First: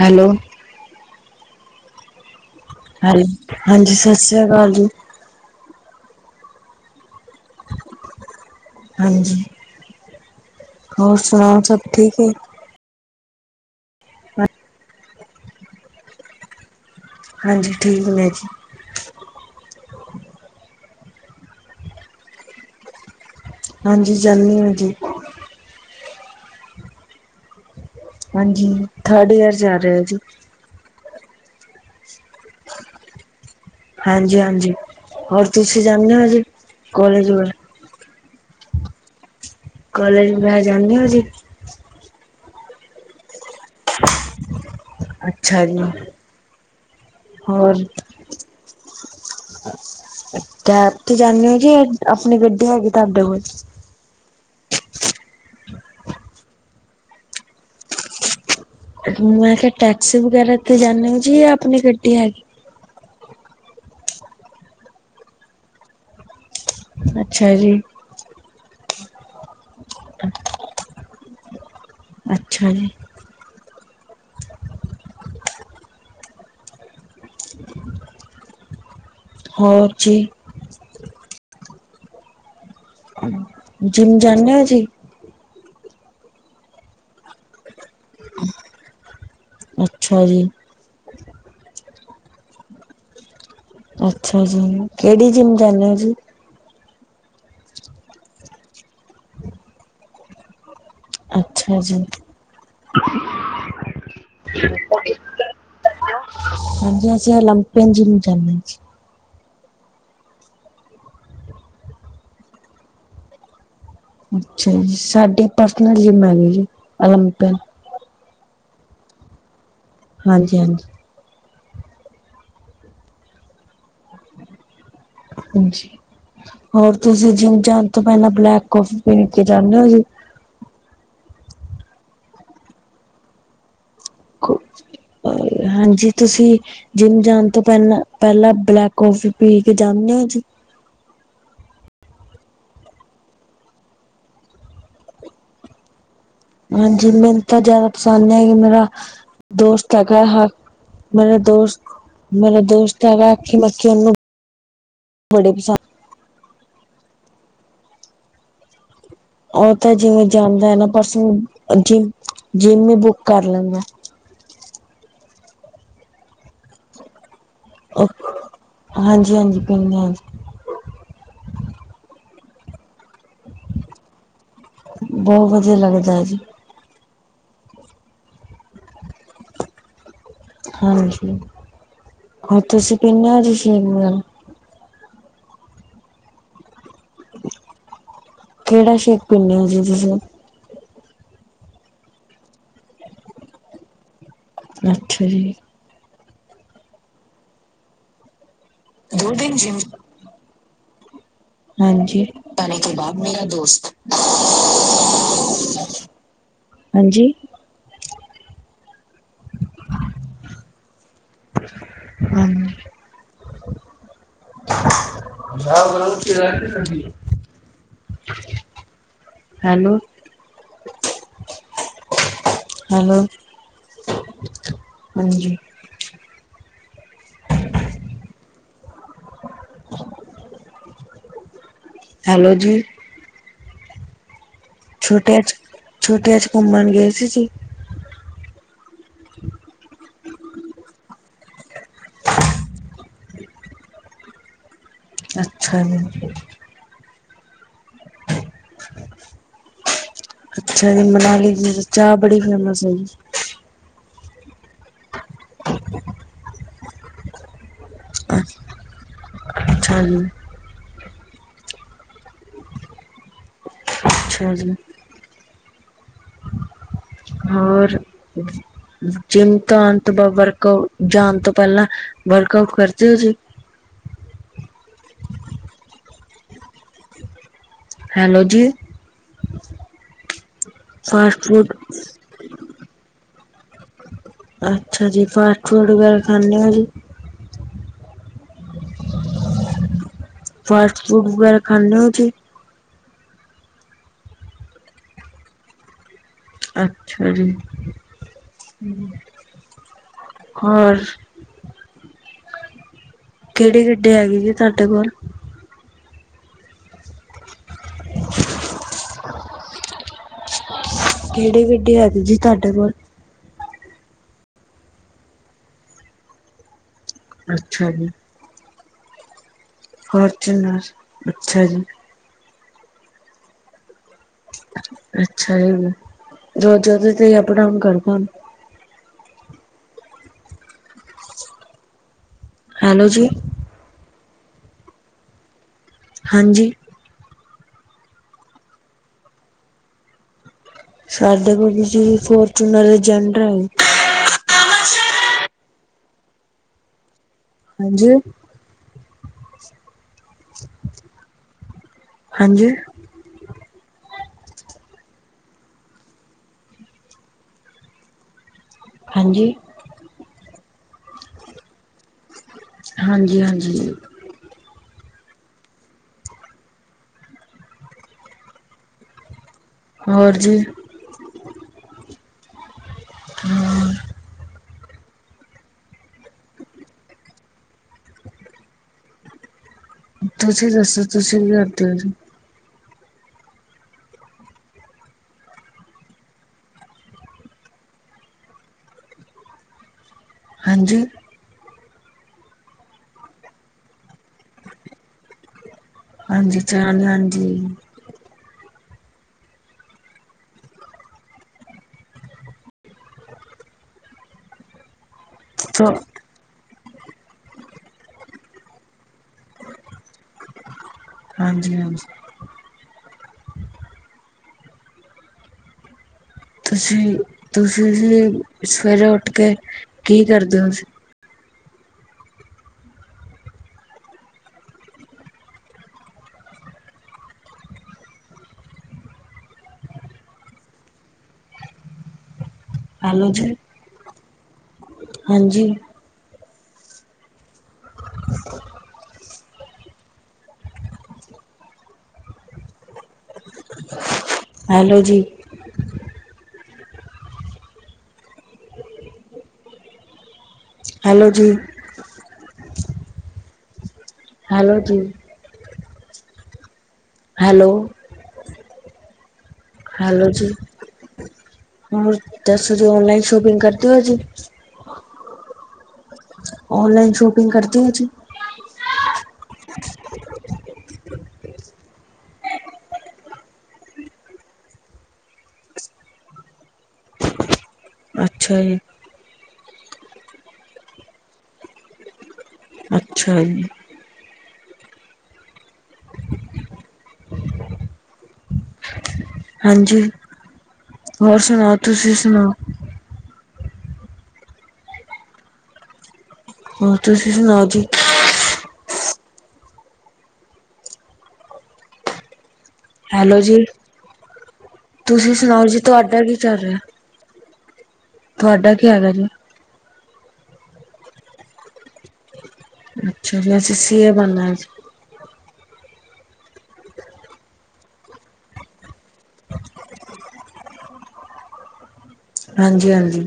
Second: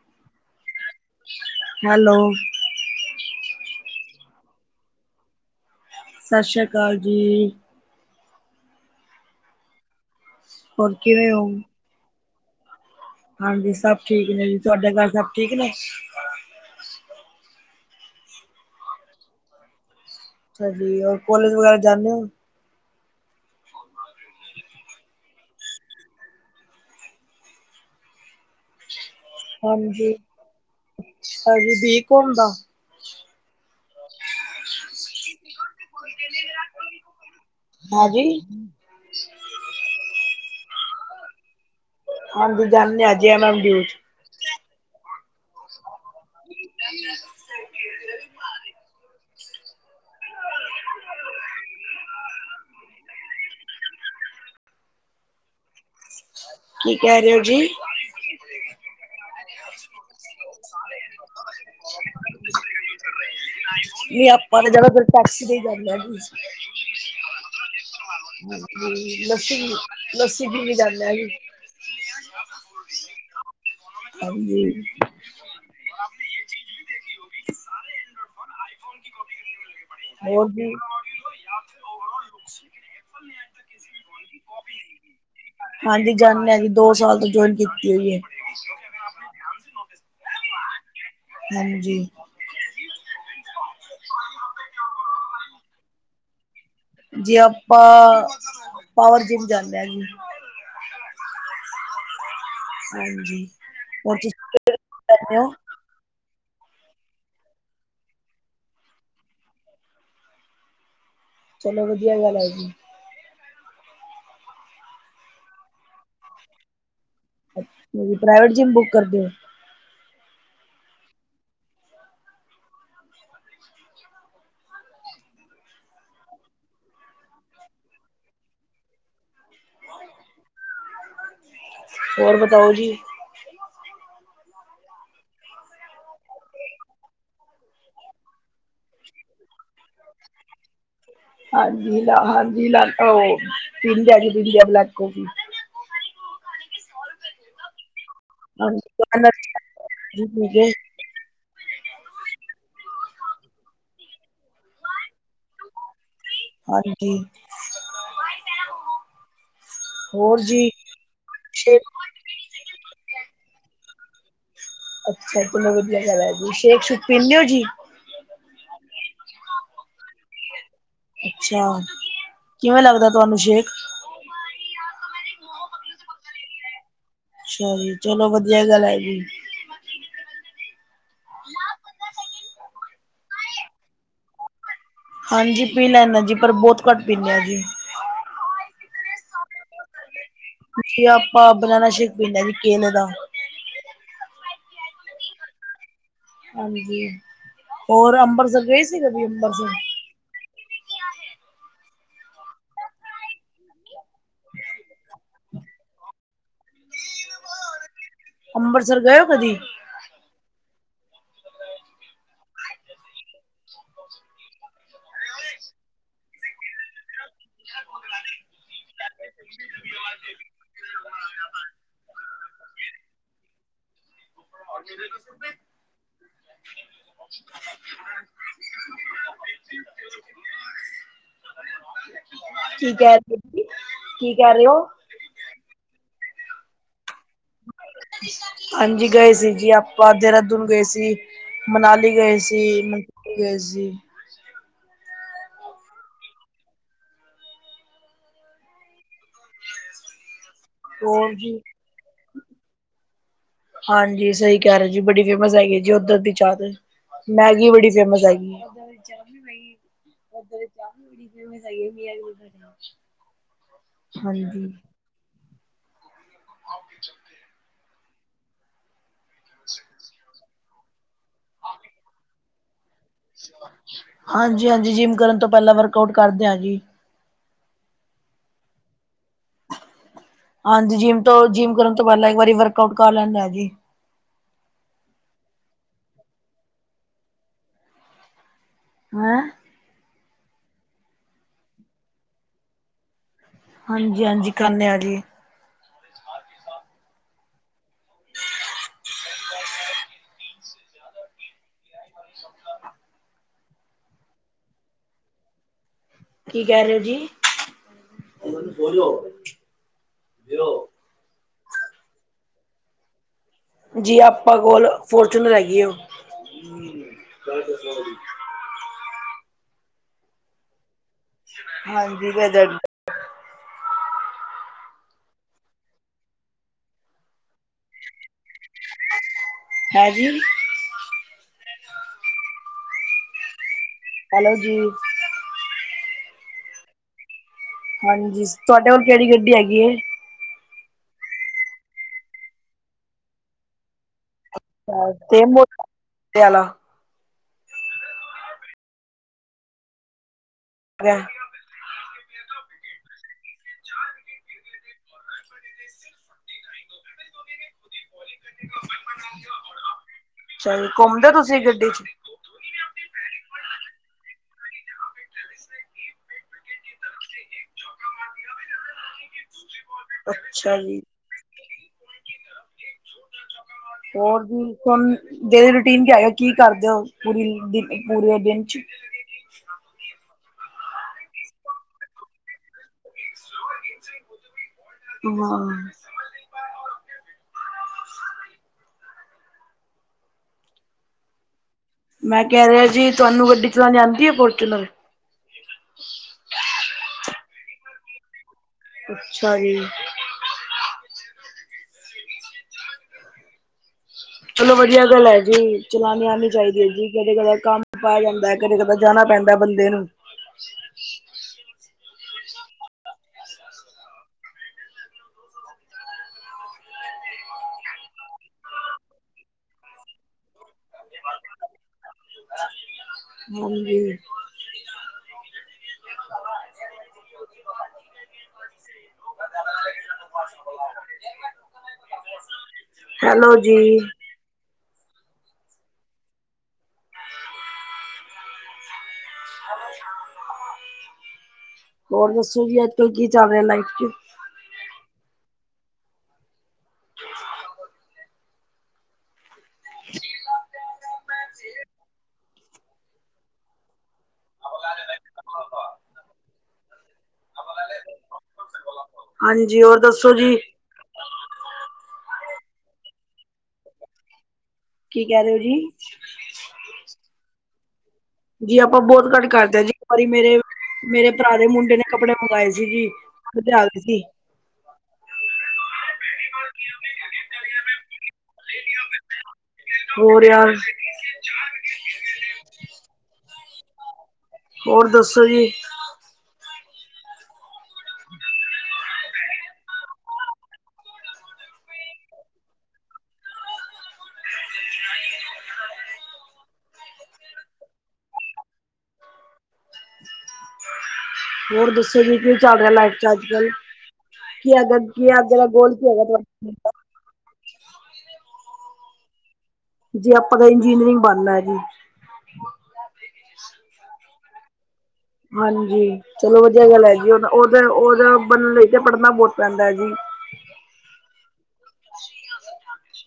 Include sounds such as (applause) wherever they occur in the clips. Hello hello hello ਹਾਂਜੀ ਸਤਿ ਸ੍ਰੀ ਅਕਾਲ ਜੀ। ਸਤਿ ਸ਼੍ਰੀ ਅਕਾਲ ਜੀ। ਹਾਂਜੀ ਹੋਰ ਕਿਵੇਂ ਹੋ? ਸੁਣਾਓ ਸਭ ਠੀਕ ਏ। ਹਾਂਜੀ ਸਭ ਠੀਕ ਨੇ ਜੀ ਤੁਹਾਡੇ ਘਰ ਸਭ ਠੀਕ ਨੇ। ਹਾਂਜੀ ਠੀਕ ਨੇ ਜੀ। ਅੱਛਾ ਜੀ ਹੋਰ ਕੋਲੇਜ ਵਗੈਰਾ ਜਾਂਦੇ ਨੇ। ਹਾਂਜੀ ਜਾਂਣੀ ਆਂ ਜੀ। ਹਾਂਜੀ ਥਰਡ ਏਅਰ ਹਾਂਜੀ-ਹਾਂਜੀ ਠੀਕ ਹੁਣ ਦਾ ਹਾਂਜੀ-ਹਾਂਜੀ ਹੋਰ ਤੁਸੀਂ ਜਾਂਦੇ ਹੋ ਜੀ ਕੋਲੇਜ ਵ ਹਾਂਜੀ ਕਲੇਜ ਬੈ ਜਾਂਦੇ ਓ ਜੀ। ਹਾਂਜੀ ਜਾਂਦੇ ਜੀ ਐਮ ਐਮ ਜੀ। ਅੱਛਾ ਜੀ ਹੋਰ ਕੈਬ ਤੇ ਜਾਣੇ ਓ ਜੀ ਆਪਣੇ ਗੱਡੀ ਹੈਗੀ ਤਾਂਡੇ ਕੋਲ ਕੀ ਕਹਿ ਰਏ ਓ ਜੀ। ਮੈਂ ਕਿਆ ਟੈਕਸੀ ਵਗੈਰਾ ਤੇ ਜਾਂਣੇ ਓ ਜੀ ਆਪਣੀ ਗੱਡੀ ਹੈਗੀ। ਨਈ ਆਪਾਂ ਤਾਂ ਜਾਣਾ ਫਿਰ ਟੈਕਸੀ ਤੇ ਹੀ ਜਾਂਣੇ ਜੀ। ਅੱਛਾ ਜੀ। ਹਾਂਜੀ ਲੱਸੀ-ਲੱਸੀ ਪੀ ਵੀ ਜਾਂਦਾ ਜੀ। ਅੱਛਾ ਜੀ, ਹਾਂਜੀ (inaudible) ਆਈਫੋਨ ਜਰੂਰੀ ਹੋਰ ਜੀ। ਹੋਰ ਜੀ। ਜਿੰਮ ਜਾਣੇ ਓ ਜੀ। ਹਾਂਜੀ ਜਾਨੇ ਆਂ ਜੀ ਦੋ ਸਾਲ ਤੋਂ ਜੁਆਇਨ ਕੀਤੀ ਹੋਈ ਏ। ਅੱਛਾ ਜੀ। ਹਾਂਜੀ। ਅੱਛਾ ਜੀ ਕੇੜੀ ਜਿੰਮ ਜਾਨੇ ਓ ਜੀ। ਜੀ ਆਪਾਂ ਪਾਵਰ ਜਿੰਮ ਜਾਨੇ ਆਂ ਜੀ। ਅੱਛਾ ਜੀ। ਹਾਂਜੀ ਹੋਰ ਤੁਸੀਂਦੇ (unintelligible) ਹੋ ਹਾਂਜੀ, ਅਸੀਂ ਓਲੰਪੀਨ ਜਿੰਮ ਜਾਨੇ ਆ ਜੀ। ਚਲੋ, ਵਧੀਆ ਗੱਲ ਐ ਜੀ। ਅੱਛਾ ਜੀ, ਸਾਡੀ ਪਰਸਨਲ ਜਿੰਮ ਹੈਗੀ ਜੀ ਓਲੰਪਿਕ ਪ੍ਰਾਈਵੇਟ ਜਿੰਮ ਬੁੱਕ ਕਰਦੇ ਓ? ਹਾਂਜੀ ਹਾਂਜੀ ਹਾਂਜੀ ਹੋਰ ਤੁਸੀਂ ਜਿੰਮ ਜਾਣ ਤੋਂ ਪੈਲਾ ਬਲੈਕ ਕੌਫੀ ਪੀ ਕੇ ਜਾਨੇ ਓ ਜੀ? ਔਰ ਬਤਾਓ ਜੀ। (unintelligible) ਹਾਂਜੀ, ਤੁਸੀਂ। ਜਿੰਮ ਜਾਣ ਤੋਂ ਪੈਲਾਂ, ਪੈਲਾਂ ਬਲੈਕ ਕੌਫੀ ਪੀ ਕੇ ਜਾਨੇ ਓ ਜੀ। ਹਾਂਜੀ, ਹਾਂਜੀ ਲੈ (unintelligible) ਹਾਂਜੀ ਜਿੰਮ ਜਾ ਕੇ ਪੀਂਦੀ ਆ ਬਲੈਕ ਕੌਫੀ। ਹਾਂਜੀ, ਮੈਨੂੰ ਤਾਂ ਜਾਦਾ ਪਸੰਦ ਨੀ ਹੈਗੀ ਮੇਰਾ ਹਾਂਜੀ ਦੋਸਤ ਹੈਗਾ ਮੇਰਾ ਦੋਸਤ, ਮੇਰਾ ਦੋਸਤ ਹੈਗਾ (unintelligible) ਆਖੀ ਮੱਚੀ ਉਹਨੂੰ ਬੜੀ ਪਸੰਦ। ਹਾਂਜੀ। ਓ ਤਾਂ ਜਿਵੇਂ ਹੋਰ ਜਾਂਦਾ ਜੀ ਐ ਨਾ ਬਸ ਓ ਸ਼ੇਕ ਜਿੰਮ ਜਿੰਮ ਈ ਬੁੱਕ ਕਰ ਲੈਂਦਾ। ਅੱਛਾ ਚਲੋ ਵਧੀਆ ਗੱਲ ਐ ਜੀ ਸ਼ੇਕ ਸੁਕ ਪੀਂਦੇ ਓ ਜੀ? ਹਾਂਜੀ, ਹਾਂਜੀ ਪੀਨੇ ਆ ਜੀ। ਅੱਛਾ, ਕਿਵੇਂ ਲੱਗਦਾ ਤੁਆਨੂੰ ਸ਼ੇਕ? ਬਹੁਤ ਵਧੀਆ ਲੱਗਦੈ ਜੀ। ਅੱਛਾ ਜੀ, ਚਲੋ ਵਧੀਆ ਗੱਲ ਐ ਜੀ। ਹਾਂਜੀ, ਔਰ ਤੁਸੀਂ ਪੀਨੇ ਔ ਜੀ ਸ਼ੇਕ ਵਗੈਰਾ? ਹਾਂਜੀ ਪੀ ਲੈਨਾ ਜੀ ਪਰ ਬੌਤ ਘੱਟ ਪੀਨੇ ਆ ਜੀ। ਕੇੜ੍ਹਾ ਸ਼ੇਕ ਪੀਨੇ ਓ ਜੀ ਤੁਸੀਂ? ਜੀ ਆਪਾਂ ਬਨਾਨਾ ਸ਼ੇਕ ਪੀਨੇ ਆ ਜੀ ਕੇਲ ਦਾ। ਅੱਛਾ ਜੀ। ਹਾਂਜੀ, ਔਰ ਅੰਬਰਸਰ ਗਏ ਸੀ ਕਦੀ ਦੋ ਦਿਨ ਅੰਬਰਸਰ? ਜਿਮ ਹਾਂਜੀ ਪਾਣੀ ਕੇ ਬਾਅਦ ਮੇਰਾ ਦੋਸਤ। ਹਾਂਜੀ। ਅੰਬਰਸਰ ਗਏ ਓ ਕਦੀ? ਹਾਂਜੀ। ਹੈਲੋ। ਹੈਲੋ, ਹਾਂਜੀ। ਹੈਲੋ ਜੀ ਕੀ ਕੈ ਰੇ ਕੀ ਕੈ ਰੇ ਓ? ਛੁੱਟੀਆਂ 'ਚ ਛੁੱਟੀਆਂ 'ਚ ਘੁੰਮਣ ਗਏ ਸੀ ਤੁਸੀਂ? ਹਾਂਜੀ, ਗਏ ਸੀ ਜੀ ਆਪਾਂ ਦੇਹਰਾਦੂਨ ਗਏ ਸੀ। ਮਨਾਲੀ ਗਏ ਸੀ, ਮਨਸੂਰੀ ਗਏ ਸੀ। ਅੱਛਾ ਜੀ। (unintelligible) ਅੱਛਾ ਜੀ ਹੋਰ ਮਨਾਲੀ ਜੀ ਦੀ ਤੇ ਚਾਹ ਬੜੀ ਫੇਮਸ ਹੋਈ। ਹਾਂਜੀ, ਸਈ ਕੈ ਰੇ ਓ ਜੀ ਬੜੀ ਫੇਮਸ ਹੈਗੀ ਓਦਰ ਦੀ ਚਾਹ ਤੇ। ਮੈਗੀ, ਬੜੀ ਫੇਮਸ ਹੈਗੀ ਹੈ। ਅੱਛਾ ਜੀ ਉਧਰ ਦੀ ਚਾਹ ਬੜੀ ਫੇਮਸ ਹੈਗੀ ਜੀ। (inaudible) ਅੱਛਾ ਹਾਂਜੀ। ਜੀ ਹਾਂਜੀ। ਹੋਰ ਤੁਸੀਂ ਜਿੰਮ ਤੋਂ ਆਉਣ ਤੋਂ ਬਾ ਵਰਕ ਆਊਟ, ਜਾਣ ਤੋਂ ਪਹਿਲਾਂ, ਵਰਕਆਊਟ ਕਰਦੇ ਸੀ? ਹਾਂਜੀ- ਹਾਂਜੀ ਜਿੰਮ ਕਰਨ ਤੋਂ ਪਹਿਲਾਂ ਵਰਕ ਆਊਟ ਕਰਦੇ ਹਾਂ ਜੀ। ਹੈਲੋ ਜੀ। ਹਾਂਜੀ, ਜਿੰਮ ਤੋਂ ਫਾਸਟ ਫੂਡ ਜਿੰਮ ਕਰਨ ਤੋਂ ਪਹਿਲਾਂ ਇੱਕ ਵਾਰੀ ਵਰਕਆਊਟ ਕਰ ਲੈਂਣੇ ਆਂ ਜੀ। ਅੱਛਾ ਜੀ, ਫਾਸਟ ਫੂਟ ਵਗੈਰਾ, ਖਾਂਦੇ ਹੋ ਜੀ। ਹੈਂ ਫਾਸਟ ਫੂਡ ਵਗੈਰਾ, ਖਾਂਦੇ ਹੋ ਜੀ? ਹਾਂਜੀ- ਹਾਂਜੀ ਖਾਣੇ ਆ ਜੀ। ਅੱਛਾ ਜੀ, ਹੋਰ ਕਿਹੜੀ ਗੱਡੀ, ਹੈਗੀ ਜੀ ਤੁਹਾਡੇ ਕੋਲ? ਕੀ ਕਹਿ, ਰਹੇ ਹੋ ਜੀ? ਕਿਹੜੀ ਗੱਡੀ, ਹੈਗੀ ਜੀ ਤੁਹਾਡੇ ਕੋਲ? ਜੀ ਆਪਾਂ ਕੋਲ ਫੋਰਚੂਨਰ, ਹੈਗੀ ਹੋ ਅੱਛਾ ਜੀ। ਫੋਰਚੂਨਰ, ਅੱਛਾ ਜੀ ਹਾਂਜੀ, ਵੈਦਰ ਅੱਛਾ ਜੀ ਦੋ -ਚਾਰ ਚ, ਅਪ ਡਾਊਨ ਪਾਣ ਹੈਵੀ ਹੈਲੋ ਜੀ। ਹੈਲੋ ਜੀ। ਹਾਂਜੀ। ਹਾਂਜੀ, ਤੁਹਾਡੇ ਕੋਲ ਕਿਹੜੀ ਗੱਡੀ ਹੈਗ ਏ? ਸਾਡੇ ਕੋਲ ਫੋਰਚੂਨਰ ਜਡਰ, ਸ ਬ। (inaudible) (inaudible) ਹਾਂਜੀ। ਅ ਹਾਂਜੀ। ਹ। (inaudible) ਹਾਂਜੀ। ਚੱਲ ਘੁੰਮ ਲਿਆ ਤੁਸੀਂ ਗੱਡੀ ਚ ਹਾਂਜੀ- ਹਾਂਜੀ। ਅੱਛਾ ਜੀ। ਹੋਰ, ਵੀ ਕੋਣ? ਡੇਲੀ ਰੂਟੀਨ ਆਏ, ਕੀ ਕਰਦੇ ਹੋ ਪੂਰੀ - ਪੂਰੇ ਦਿਨ ਚ ਤੁਸੀਂ ਦੱਸੋ, ਤੁਸੀਕੀ ਕਰ ਦੇ ਹੋ ਜੀ? ਬਿਮਾਰ ਆ ਅਸੀਂ। ਹਾਂਜੀ। ਮੈਂ ਕਹਿ ਰਿਹਾ ਜੀ, ਤੁਹਾਨੂੰ ਗੱਡੀ ਚਲਾਉਣ ਜਾਂਦੀ ਆ ਫੋਰਚੂਲਰ। ਹਾਂਜੀ, ਚਾਲ਼ਾਣੀ ਹਾਂਜੀ। ਅੱਛਾ ਜੀ। ਚਲੋ ਵਧੀਆ ਗੱਲ ਹੈ ਜੀ, ਚਲਾਨੀ ਆਉਣੀ ਚਾਹੀਦੀ ਹੈ ਜੀ। ਕਦੇ- ਕਦਾ ਕੰਮ ਪੈ ਜਾਂਦਾ, ਕਦੇ ਕਦਾ ਜਾਣਾ ਪੈਂਦਾ, ਬੰਦੇ ਨੂੰ। ਹਾਂਜੀ -ਹਾਂਜੀ! (unintelligible) ਤੁਸੀ- ਤੁਸੀਂ, ਵੀ ਸਵੇਰੇ ਉੱਠ ਕੇ ਕੀ ਕਰਦੇ ਹੋ? (inaudible) ਹਜੀ। ਹੈਲੋ ਜੀ। ਹਾਂਜੀ! ਹੋਰ ਦੱਸੋ ਜੀ, ਅੱਜ ਕੱਲ ਕੀ ਚੱਲ ਰਿਹਾ ਲਾਈਫ ਚ। ਹੈਲੋ ਜੀ। ਹੈਲੋ ਜੀ। ਹੈਲੋ ਜੀ। ਹੈਲੋ। ਹਾਂਜੀਓ। ਹੈਲੋ ਜੀ (unintelligible) ਮ ਦਸੋ ਔਨਲਾਇਨ ਸੌਪਿੰਗ ਕਰਦੇ ਓ ਜੀ। ਕੀ ਕਹਿ ਰਹੇ ਹੋ, ਜੀ। ਔਨਲਾਈਨ ਸ਼ੋਪਿੰਗ ਕਰਦੇ ਹੋ ਜੀ? ਜੀ, ਆਪਾਂ ਬਹੁਤ ਘੱਟ ਕਰਦੇ ਹਾਂ ਜੀ, ਇੱਕ ਵਾਰੀ ਮੇਰੇ, ਮੇਰੇ ਭਰਾ ਦੇ ਮੁੰਡੇ ਨੇ ਕੱਪੜੇ ਮੰਗਏ ਸੀ, ਜੀ। ਖੱਧਰਾ ਆ ਸੀ। (unintelligible) ਅੱਛਾ ਜੀ। ਹੋ। (unintelligible) ਹੋਰ ਯਾਰ। (unintelligible) ਅੱਛਾ ਜੀ। ਔਰ ਦੱਸੋ ਜੀ। ਹਾਂਜੀ! ਹੋਰ ਸੁਣਾਓ, ਤੁਸੀਂ ਸੁਣਾਓ ਹੋਰ ਤੁਸੀਂ ਸੁਣਾਓ ਜੀ। ਹੋਰ ਦੱਸੋ ਜੀ, ਕਿ ਚੱਲ ਰਿਹਾ ਲਾਈਫ ਚ, ਹੈਲੋ ਅੱਜ ਜੀ, ਕੱਲ। ਕੀ ਅਗ ਤੁਸੀਂ ਕੀਗ ਦਾ ਸੁਣਾਓ ਜੀ ਗੋਲ ਤੁਹਾਡਾ ਕੀ ਕੀਗਾ ਚੱਲ ਰਿਹਾ? (unintelligible) ਤੁਹਾਡਾ ਕੀ ਹਾਲ ਹੈ ਜੀ? ਜੀ, ਆਪਾਂ ਤਾਂ ਇੰਜੀਨੀਅਰਿੰਗ ਬਣਨਾ ਜੀ। ਅੱਛਾ ਜੀ, ਅਸੀ ਸੀਏ ਬਣਣਾ ਜੀ। ਹਾਂਜੀ! ਚਲੋ ਵਧੀਆ ਗੱਲ ਹੈ ਜੀ, ਉਹ ਉਹਦਾ, ਉਹਦਾ ਬਣਨ ਲਈ ਤੇ ਪੜ੍ਹਨਾ ਬਹੁਤ ਪੈਂਦਾ ਹੈ ਜੀ। ਹਾਂਜੀ -ਹਾਂਜੀ!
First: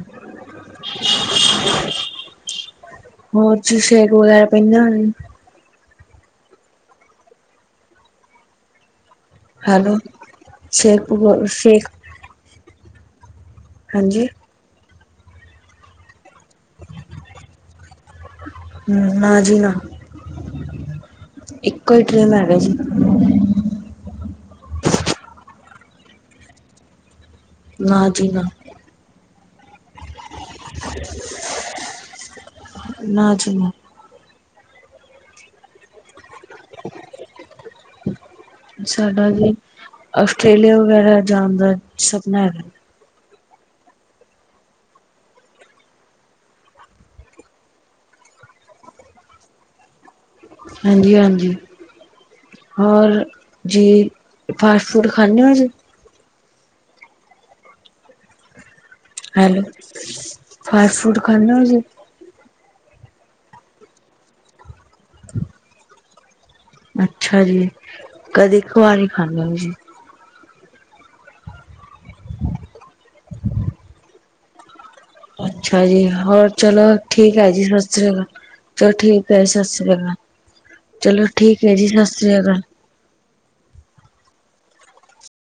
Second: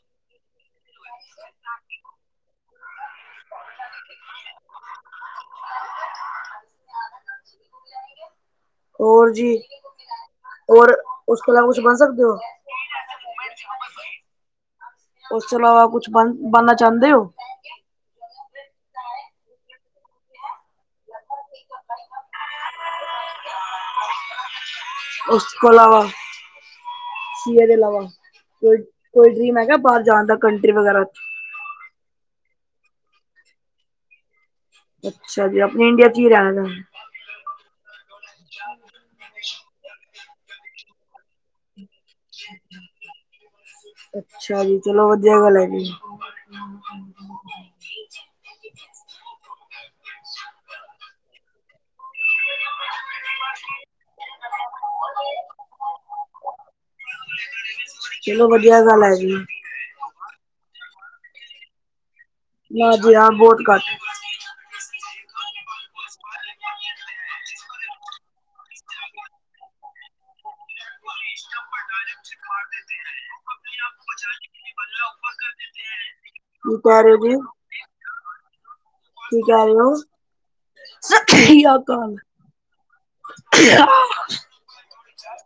ਹੋਰ ਚੀ ਸੀ ਏ ਵਗੈਰਾ ਬਣਣਾ ਹੈ (unintelligible) ਹੋਰ ਜੀ, ਹੈਲੋ, ਔਰ, ਸ਼ੇਕ ਉਸ ਵ ਤੋਂ ਇਲਾਵਾ ਕੁਛ ਸ਼ੇਕ ਬਣ ਸਕਦੇ ਹੋ? ਹਾਂਜੀ, (inaudible) ਉਸ ਤੋਂ ਇਲਾਵਾ ਕੁੱਛ ਬਣ, ਬਣਨਾ ਚਾਹੁੰਦੇ ਹੋ? ਹੰ, ਨਾ ਜੀ ਨਾ। ਇੱਕੋ ਹੀ ਡਰੀਮ ਹੇਗਾ ਜੀ। ਉਸ ਤੋਂ (unintelligible) ਇਲਾਵਾ ਸੀ ਏ ਦੇ ਇਲਾਵਾ, ਨਾ ਜੀ ਨਾ, ਕੋਈ ਕੋਈ ਡਰੀਮ ਹੈਗਾ ਬਾਹਰ ਜਾਣ ਦਾ, ਕੰਟਰੀ ਵਗੈਰਾ। ਨਾ ਜੀ ਨਾ। ਅੱਛਾ ਜੀ, ਆਪਣੇ ਇੰਡੀਆ ਕੀ ਰਹਿਣ ਦਾ। ਸਾਡਾ ਜੀ, ਆਸਟ੍ਰੇਲੀਆ ਵਗੈਰਾ ਜਾਣ ਦਾ‌ ਅ ਅੱਛਾ ਜੀ, ਚਲੋ ਵਧੀਆ ਗੱਲ ਹੈਗੀ। ਹਾਂਜੀ ਹਾਂਜੀ ਜੀ (unintelligible) ਫਾਸਟ ਫੂਡ ਖਾਂਦੇ ਹੋ ਜੀ? ਖਾਲੀ ਚਲੋ ਵਧੀਆ ਗੱਲ ਆ ਹੈ ਜੀ। ਹੈਲੋ ਫਾਸਟ ਫੂਡ ਖਾਂਦੇ ਹੁੰਦੇ ਜੇ ਨਾ ਜੀ ਨਾ ਬਹੁਤ ਘੱਟ (unintelligible) ਖਾਲੀ ਬ (unintelligible) (unintelligible) ਅੱਛਾ ਜੀ ਕਦੇ ਕਦਾਰ ਹੀ ਖਾਂਦੇ ਜੀ ਡਟਿ ਮਾਰਤੇ ਹੈ ਆਪਣੇ ਆਪ ਬਚਾ (unintelligible) ਬ (unintelligible) ਅੱਛਾ ਜੀ ਹੋਰ ਚਲੋ ਠੀਕ ਹੈ ਜੀ ਸਤਿ ਸ੍ਰੀ ਅਕਾਲ ਚਲੋ ਠੀਕ ਕੀ ਹੈ ਜੀ ਕਹਿ ਸਤਿ ਰਹੇ ਸ੍ਰੀ ਹੋ? ਅਕਾਲ ਚਲੋ ਸਤਿ ਠੀਕ ਹੈ ਜੀ ਸਤਿ ਸ੍ਰੀ ਅਕਾਲ (unintelligible) ਕਿਆ